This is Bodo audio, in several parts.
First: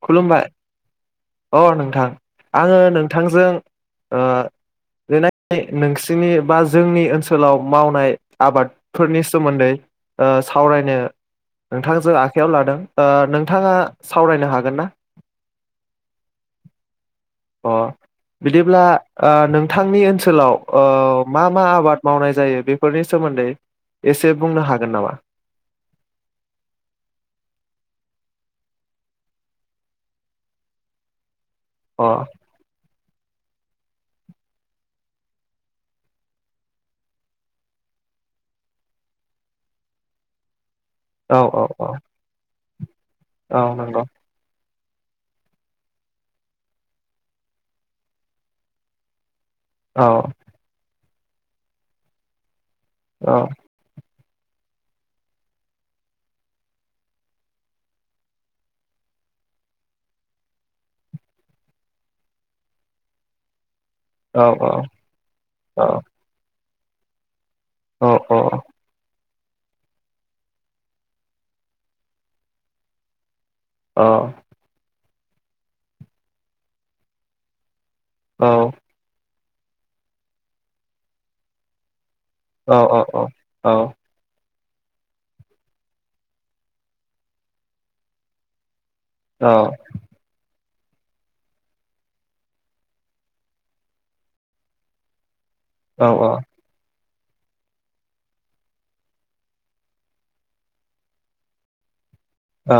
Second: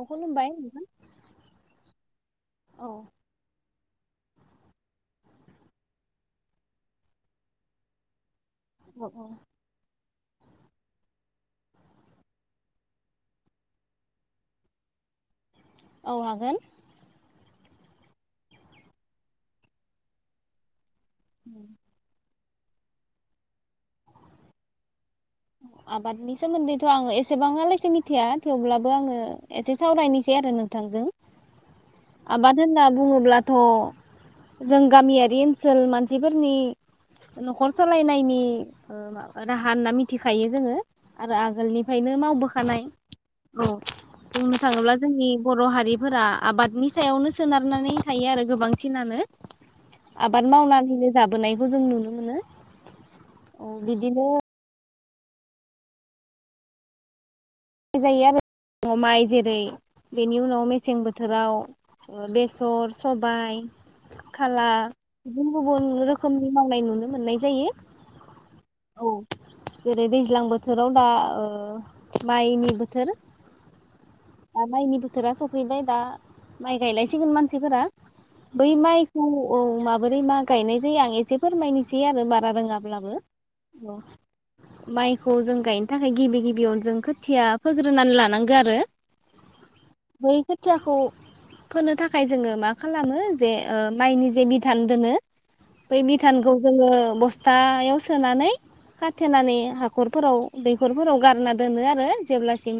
अ' खुलुमबाय नोंथां अ नोंथां आङो औ नोंथांजों ओ [unintelligible] नोंसिनि बा जोंनि ओनसोलाव मावनाय औ आबादफोरनि सोमोन्दै ओ सावरायनो नोंथांजों आखाइयाव लादों ओ नोंथाङा सावरायनो हागोन ना औ हागोन अ बिदिब्ला ओ नोंथांनि ओनसोलाव ओ मा मा आबाद मावनाय जायो बेफोरनि सोमोन्दै एसे बुंनो हागोन नामा? आबादनि सोमोन्दैथ' आङो एसेबाङालासे मिथिया थेवब्लाबो आङो एसे सावरायनोसै आरो नोंथांजों अ आबाद होनना बुङो ब्लाथ' जों गामियारि ओनसोल मानसिफोरनि न'खर सालायनि ओ मा राहा होनना मि होखायो जोङो औ आरो औ औ आगोलनिफ्रायनो मावबोखा खानाय औ नंगौ थाङोब्ला जोंनि बर' हारिफोरा आबादनि सायावनो सोनारनानै थायो आरो गोबांसिनानो औ आबाद मावनानैनो जाबोनायखौ जों नुनो मोनो औ अ बिदिनो माइ जायो आरो माइ जेरै बेनि उनाव मेसें बोथोराव ओ बेसर सबाय औ खाला औ गुबुन गुबुन रोखोमनि मावनाय नुनो मोननाय जायो अ अ औ जेरै दैज्लां बोथोराव दा ओ माइनि बोथोर औ आ माइनिबो बोथोरा सफैबाय दा माइ गायलायसिगोन मानसिफोरा औ औ बै माइखौ औ माबोरै मा गायनाय जायो आं एसे फोरमायनोसै आरो बारा औ रोङाब्लाबो औ औ अ माइखौ जों गायनो थाखाय गिबि गिबियावनो जों खो खुथिया फोग्रोनानै लानांगौ आरो औ खुथियाखौ फोनो थाखाय जोङो मा खालामो जे ओ माइनि जे बिधान दोनो बै औ मिथानखौ जोङो बस बसथायाव सोनानै खाथेनानै हाखरफोराव दैखरफोराव गारना दोनो आरो जेब्लासिम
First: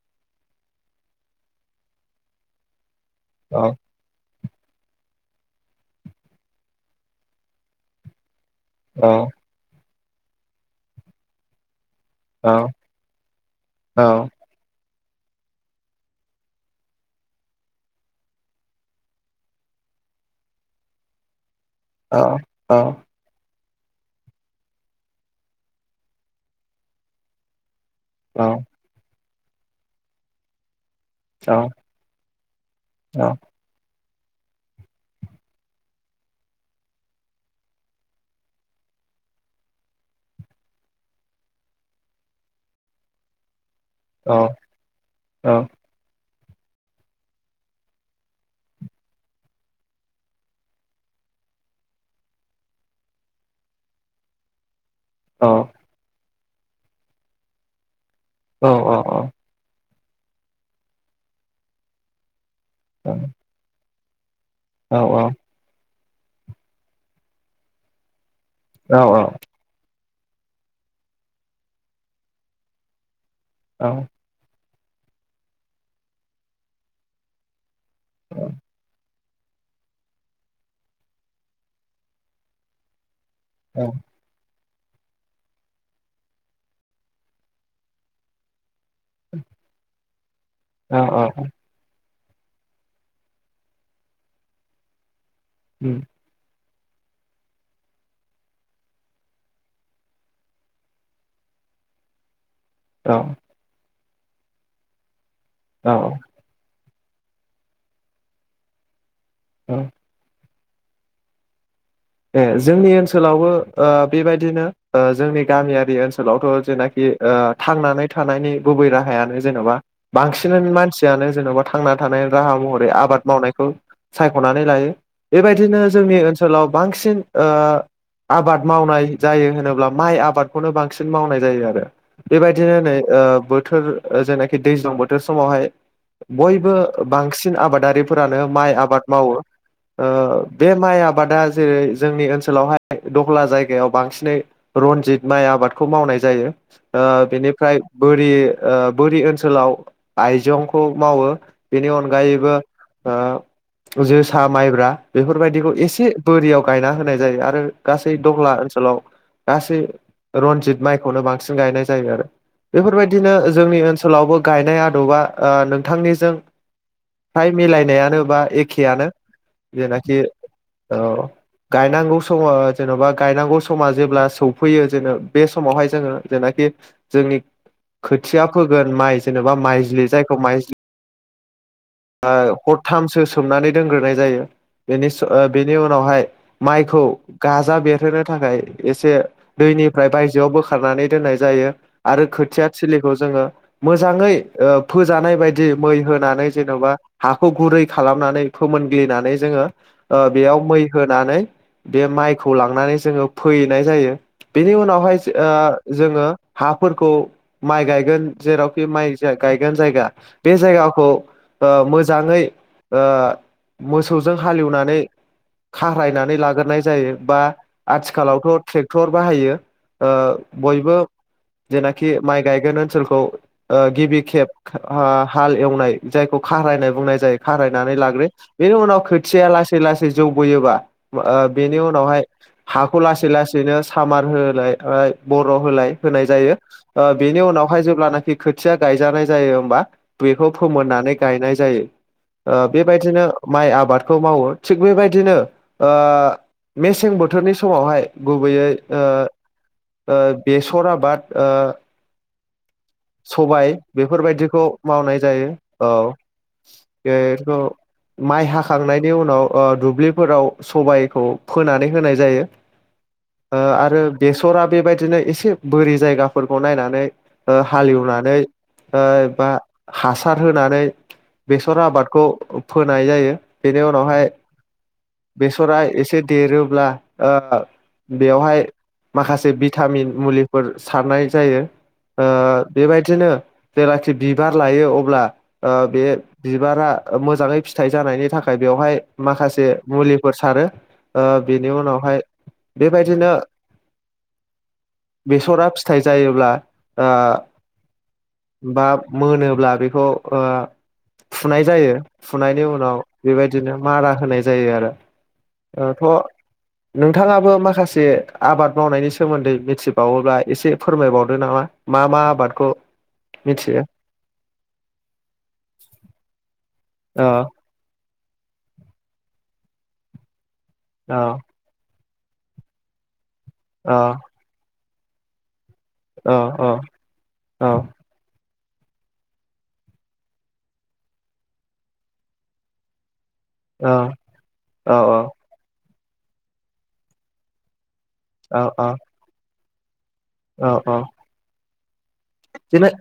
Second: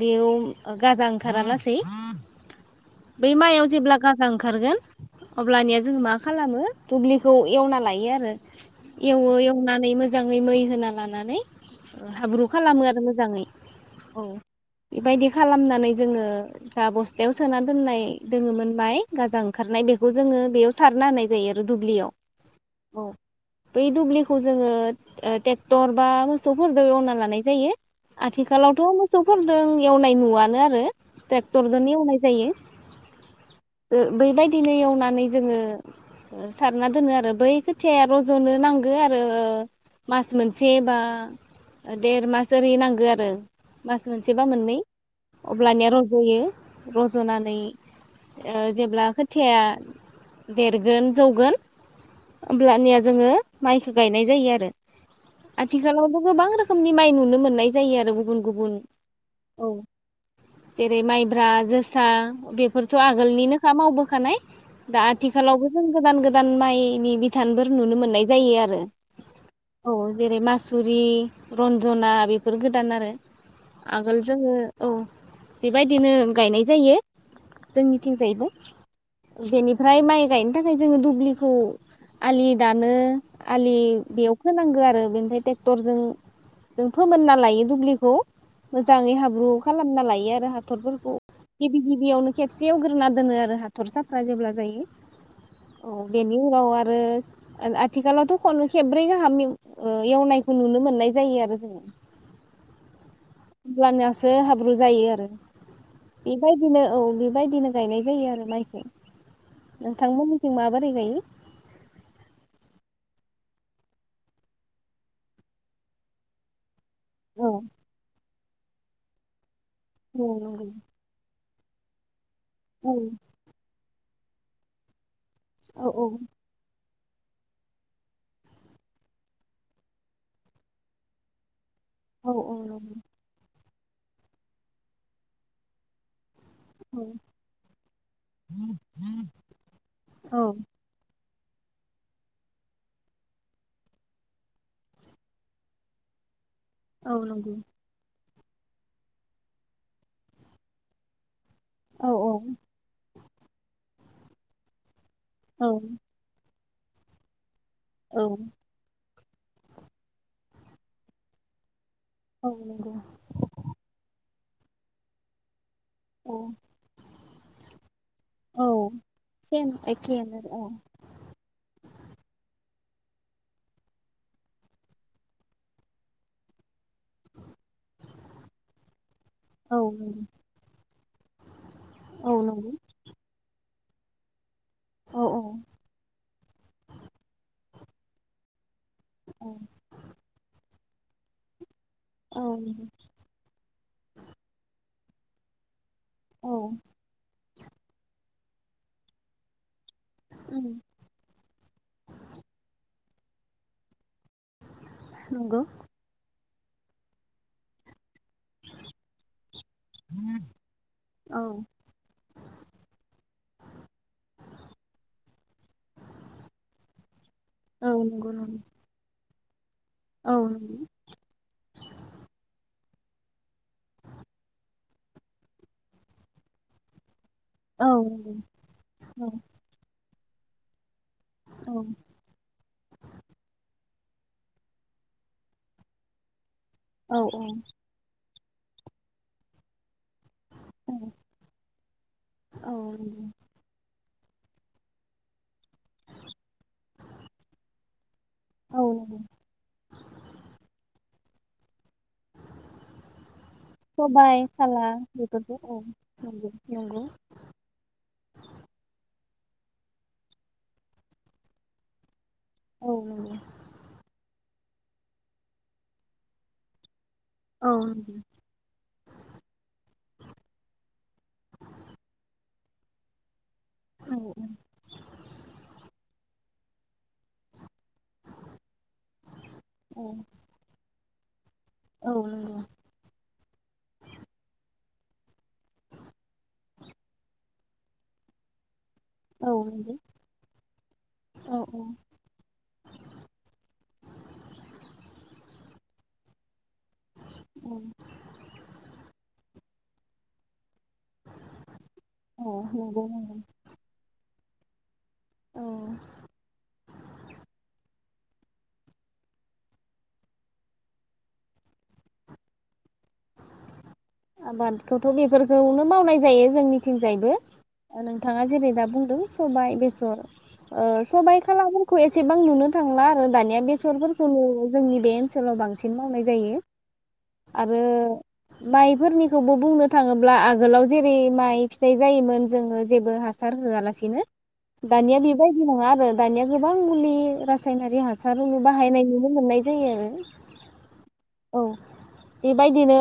बेयाव गाजा ओंखारालासै बै माइआव जेब्ला गाजां ओंखारगोन अब्लानिया जोङो मा खालामो दुब्लिखौ एवना लायो आरो औ एवो एवनानै मोज मोजाङै मै होना लानानै हाब्रु खालामो आरो मोजाङै औ बेबायदि खालामनानै जोङो जा बस्थायाव सोना दोननाय दोङोमोन बाय गाजा ओंखारनाय बेखौ जोङो बेयाव सारना होनाय जायो आरो आरो दुब्लियाव औ औ औ बै दुब्लिखौ जोङो ओ टेक्टर बा मोसौफोरदो एवना लानाय जायो आथिखालावथ' मो मोसौफोरदों एवनाय नुवानो आरो ट्रेक्टरजोनो एवनाय जायो बैबायदिनो एवनानै जोङो सारना दोनो आरो बै खोथियाया रज'नो नांगो आरो मास मोनसे बा देर मास जेरै नांगो आरो मास मोनसेबा मोननै अब्लानिया रज'यो रज'नानै ओ जेब्ला खोथिया देरगोन जौगोन होमब्लानिया जोङो माइखो गायनाय जायो आरो आथि खालावथ' गोबां रोखोमनि माइ नुनो मोननाय जायो आरो गुबुन गुबुन औ जेरै माइब्रा जोसा बे फोरथ' आगोलनिनोखा मावबो होखानाय दा आथिखालावबो जों गोदान गोदान माइनि बिधानफोर नुनो मोननाय जायो आरो औ। जेरै मासुरि रन्जना बेफोर गोदान आरो आगोल जोङो औ बेबायदिनो गायनाय जायो जोंनिथिंजायैबो बेनिफ्राय माइ गायनो थाखाय जोङो दुब्लिखौ आलि दानो। आलि बेयाव होनांगो आरो बेनिफ्राय ट्रेक्टरजों जों फोमोनना लायो दुब्लिखौ मोजाङै हाब्रु खालाम नालाय आरो थरफोरखौ गिबि गिबियावनो खेबसेयाव गोरोना दोनो आरो हाथरसाफ्रा जेब्ला जायो। औ बेनि हराव आरो आथिखालावथ' खनु खेब्रै गाहाम ओ एवनायखौ नुनो मोननाय जायो आरो जोङो। [unintelligible] सो हाब्रु जायो आरो औ बेबायदिनो औ बेबायदिनो गायनाय जायो आरो माइखौ औ नोंथांमोन माबारै गायो? ए जोंनि ओनसोलावबो ओ बेबायदिनो ओ जोंनि गामियारि ओनसोलावथ' जेनाखि बे औ थांनानै थानायनि गुबै राहायानो जेन'बा औ बांसिन नंगौ मानसियानो जेन'बा थांना थानाय राहा औ महरै आबाद मावनायखौ सायख'नानै लायो। बेबायदिनो जोंनि ओनसोलाव बांसिन ओ आबाद मावनाय जायो होनोब्ला माइ आबादखौनो बांसिन मावनाय जायो आरो। औ औ बेबायदिनो नंगौ नै बोथोर जेनाखि दैज्लां बोथोर समावहाय बयबो औ बांसिन आबादारिफोरानो माइ आबाद मावो औ बे माइ आबादा जेरै जोंनि ओनसोलावहाय दहला जायगायाव बांसिनै रनजित माइ आबादखौ मावनाय जायो। ओ औ नंगौ बिनिफ्राय बै बे ओ बोरि ओनसोलाव आइजंखौ मावो बेनि औ औ अनगायैबो ओ जोसा माइब्रा औ बेफोरबायदिखौ एसे दैयाव गायना होनाय जायो आरो गासै औ दहला ओनसोलाव गासै रनजित माइखौनो बांसिन गायनाय जायो आरो औ नंगौ बेफोरबायदिनो जोंनि ओनसोलावबो गायनाय आदबा ओ नों थांनिजों औ फ्राय मिलायनायानो बा औ एखेयानो सेम जेनाखि एखेयानो आरो औ गायनांगौ समाव जेन'बा गायनांगौ समा जेब्ला सौफैयो जेन बे समावहाय जोङो जेनाखि जोंनि खोथिया फोगोन माइ जेनेबा माइज्लि जायखौ माइज्लि औ आ नंगौ हरथामसो सोमनानै दोनग्रोनाय जायो बेनि औ सो ओ नंगौ बेनि उनावहाय माइखौ गाजा बेरहोनो थाखाय एसे औ दैनिफ्राय बायजोआवबो खारनानै दोननाय जायो आरो औ खोथिया थिलिखौ जोङो मोजाङै ओ फोजानाय बायदि मै होनानै औ नंगौ औ जेनबा हाखौ गुरै खालामनानै फोमोनग्लिनानै जोङो ओ बेयाव उम मै होनानै बे माइखौ लांनानै जोङो फोयैनाय जायो बेनि उनावहाय ओ नंगौ जोङो हाफोरखौ माइ गायगोन जेरावखि माइ गायगोन जायगा बे जायगाखौ औ ओ मोजाङै ओ मोसौजों हालेवनानै खारायनानै लागोरनाय जायो बा औ नंगौ नंगौ आथिखालावथ' ट्रेक्टर बाहायो [inaudible] ओ औ नंगौ बयबो जेनाखि माइ गायगोन ओनसोलखौ ओ गिबि खेब ओ हाल एवनाय जायखौ खारायनाय बुंनाय जायो औ खारायनानै लाग्रो नंगौ बेनि उनाव औ खोथिया लासै लासै सै जौबोयोबा ओ औ बेनि उनावहाय हाखौ लासै लासैनो सामार होलाय बर' होलाय होनाय जायो। ओ औ बेनि उनावहाय जेब्लानोखि खोथिया गायजानाय जायो होमबा बेखौ फोमोननानै गायनाय जायो ओ औ बेबायदिनो नंगौ माइ आबाद खौ मावो थिग बेबायदिनो ओ मेसें बोथोरनि समावहाय गुबैयै औ ओ नंगौ ओ बेसर आबाद ओ सबाय सबाइ बेफोरबायदिखौ खाला मावनाय जायो। बेफोरखौ औ ओ नंगौ नंगौ बेफोरखौ माइ हाखांनायनि नि उनाव ओ दुब्लिफोराव सबायखौ फोनानै होनाय जायो। औ नंगौ ओ आरो बेसर सरा बेबायदिनो एसे बोरि जायगाफोरखौ नायनानै ओ औ नंगौ हालेवनानै ओ बा हासार होनानै बेसर आबादखौ फोनाय जायो। बेनि उनावहाय बेसरा एसे देरोब्ला ओ बेयावहाय माखासे औ भिटामिन मुलिफोर सारनाय जायो। ओ औ नंगौ बेबायदिनो जेलाखि बिबार लायो अ ब्ला ओ बे बिबारा मोजाङै फिथाइ जानायनि थाखाय बेवहाय औ माखासे नंगौ मुलिफोर सारो ओ औ बिनि उनावहाय बेबायदिनो बेसरा फि फिथाइ जायोब्ला आ औ बा मोनोब्ला बेखौ ओ फुनाय जायो औ फुनायनि उनाव नंगौ नंगौ बेबायदिनो मारा होनाय जायो आरो। औ ओ थ' नोंथाङाबो माखासे आबाद मावनायनि सोमोनदै मिथिबावोब्ला एसे फोरमायबावदो नामा मा मा आबादखौ मिथियो। आबादखौथ' बेफोरखौनो मावनाय जायो औ जोंनिथिंजायबो नों थाङा जेरै दा बुंदों सबाय, बेसर। ओ औ सबाइखाला फोरखौ खौ एसेबां नुनो थांला दानिया औ बेसर फोरखौनो जोंनि बे ओनसोलाव बांसिन सिन मावनाय औ जायो औ औ आरो माइ फोरनिखौबो बुंनो थाङोब्ला आगोलाव जेरै माइ फिथाइ जायोमोन जोङो जेबो हा सार औ होआलासिनो औ दानिया बेबायदि नङा आरो दानिया गोबां मुलि रासायनारि हा सार औ औ बाहायनाय नुनो मोननाय जायो आरो औ औ औ एबायदिनो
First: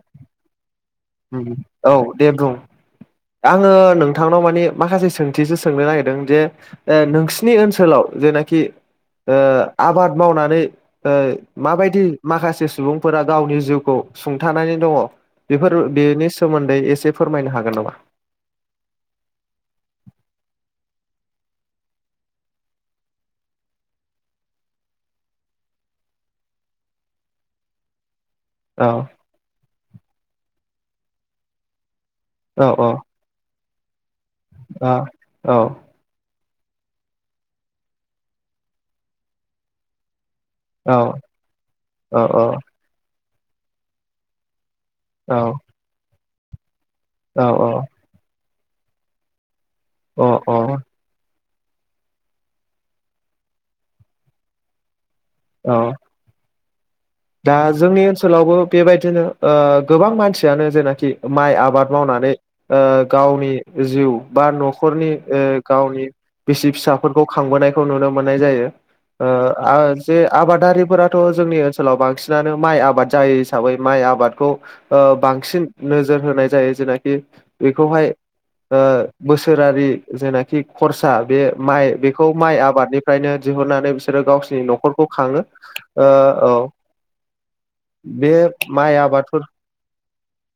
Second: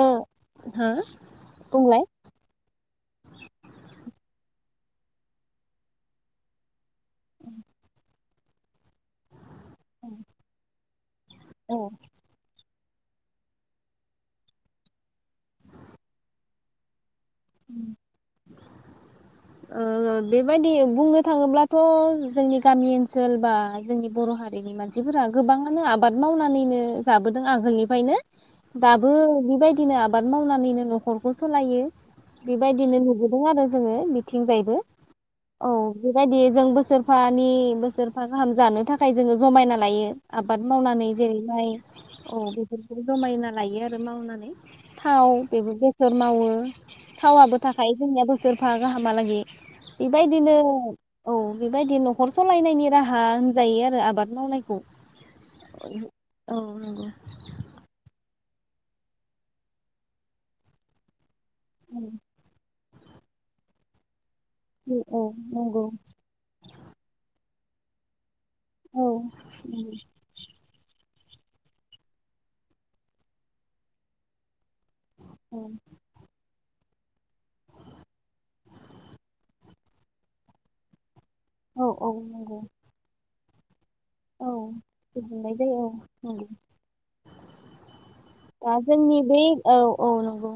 उम औ दे बुं आङो नोंथांनाव माने माखासे सोंथिसो सोंनो नागिरदों जे ओ नोंसिनि ओनसोलाव जेना-' खि ओ आबाद मावनानै ओ औ माबायदि माखासे सुबुंफोरा गावनि जिउखौ सुंथानानै दङ बेफोर बेनि सोमोन्दै एसे फोरमायनो हागोन नामा ओ बेबायदि बुंनो थाङोब्लाथ' जोंनि गामि ओनसोल बा जोंनि बर' हारिनि मानसिफोरा गोबाङानो आबाद मावनानैनो जाबोदों आगोलनिफायनो औ दाबो बेबायदिनो आबाद मावनानैनो न'खरखौ सलायो औ बेबायदिनो नुबोदों आरो जोङो बिथिंजायबो औ औ बेबायदि जों बोसोरफानि बोसोरफा गाहाम जानो थाखाय जोङो जमायना लायो आबाद औ मावनानै जेरैहाय औ बेफोरखौ जमायना लायो आरो मावनानै थाव औ बेबो बेसर मावो थावाबो औ थाखायो जोंनियाबो द सोरफा गाहामालागै अ बेबायदिनो औ बेबायदि न'खर सालायनायनि राहा होनजायो आरो आबाद मावनायखौ औ औ नंगौ। दा जोंनि ओनसोलावबो बेबायदिनो ओ गोबां मानसियानो जेनाखि माइ आबाद मावनानै ओ गावनि जिउ बा न'खरनि नंगौ औ ओ नंगौ गावनि बिसि फिसाफोरखौ खांबोनाय खौ नुनो मोन मोननाय जायो औ ओ‌ आ‌ जे आबादारिफोरा थ जोंनि ओन ओनसोलाव बांसिनानो माइ आबाद जायो हिसाबै माइ आबादखौ ओ बांसिन नोजोर होनाय जायो। जेनाखि बेखौहाय ओ बोसोरारि जेनाखि खरस सा बे औ माइ औ बेखौ माइ नंगौ आबादनिफ्रायनो दिहरनानै बि बिसोरो औ गावसिरनि न'खरखौ खाङो गोजोननाय जायो औ ओ नंगौ औ। बे दा माइ जोंनि बे आबादफोर औ औ नंगौ।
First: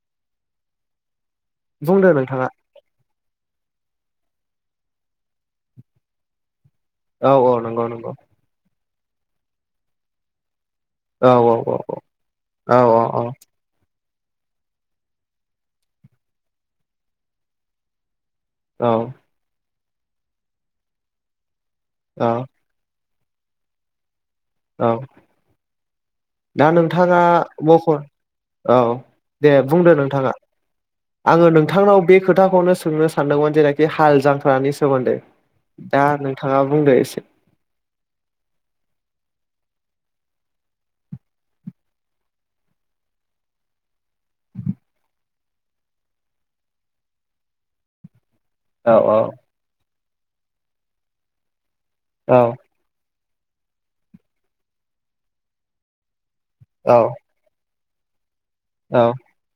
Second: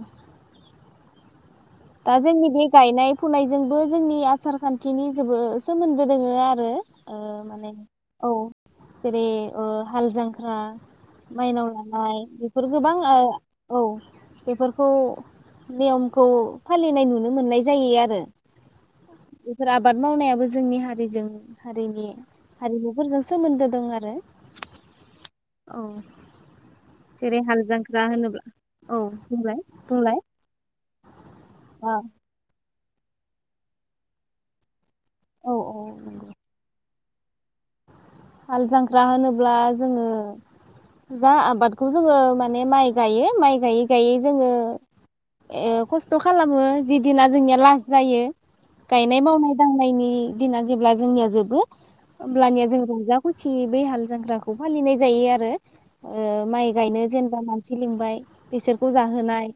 बुंदो दा नोंथाङा जोंनि बेे गायनाय फुनायजोंबो जोंनि आसार खान्थिनि जोबोद सोमोन्दो दोङो आरो। ओ औ औ माने नंगौ नंगौ। औ जेरै ओ हालजांख्रा। औ माइनाव औ लानाय बेफोर औ गोबां ओ औ औ। बेफोरखौ नियमखौ फालिनाय नुनो मोननाय जायो आरो। औ फोर आबाद मावनायाबो जोंनि हारिजों हारिनि हारिमुफोरजों सोमोन्दो दं आरो। औ [inaudible] दा नोंथाङा जेरै हाल मखर जांख्रा होनोब्ला ओ औ दे बुंलाय बुंदो बुंलाय नोंथाङा। आङो औ नोंथांनाव बे खोथाखौ नो सोंनो सानदोंमोन जेरैखि हाल जांख्रानि सोमोन्दो औ औ दा नंगौ नोंथाङा बुंदों एसे हाल जांख्रा होनोब्ला जोङो जा आबादखौ जोङो माने माइ गायो माइ गायै गायै जोङो ओ खस्थ' खालामो जिदिना जोंनिया लास जायो औ औ गायनाय मावनाय दांनायनि दिना जेब्ला जोंनिया जोबो औ होमब्लानिया जों रंजा खुसि बे हाल जांख्राखौ फालिनाय जायो आरो ओ माइ औ गायनो जेनेबा मानसि सि लिंबाय बिसोरखौ औ जाहोनाय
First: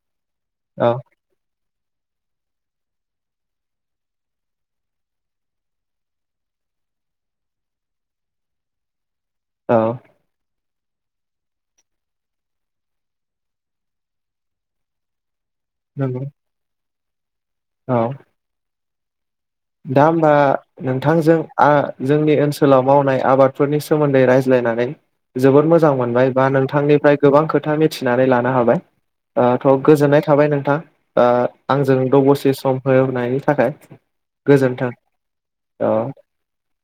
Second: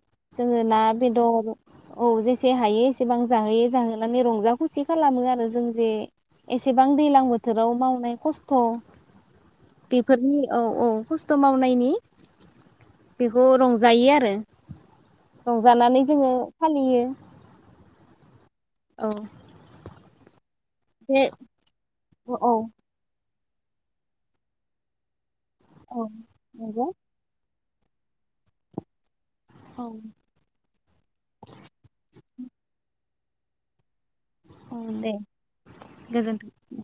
जोङो ना औ बेदर औ जेसे हायो एसेबां जाहोयो जाहोनानै रंजा खुसि खालामो आरो जों जे एसेबां दैज्लां बोथोर बोथोराव मावनाय खस्थ' औ बेफोरनि औ औ खस्थ' मावनायनि बेखौ रंजायो आरो रंजानानै नंगौ जोङो फालियो औ औ दा होमबा बे नोंथांजों आ जोंनि औ औ ओनसोलाव मावनाय आबाद फोरनि सोमोन्दै रायज्लायनानै जोबोद मोजां औ मोनबाय बा नंगौ नोंथांनिफ्राय गोबां खोथा नोंथां मिथिनानै लानो हाबाय ओ थ' औ गोजोननाय थाबाय नोंथां ओ आंजों द सम होनायनि थाखाय औ गोजोन्थों दे औ गोजोनथों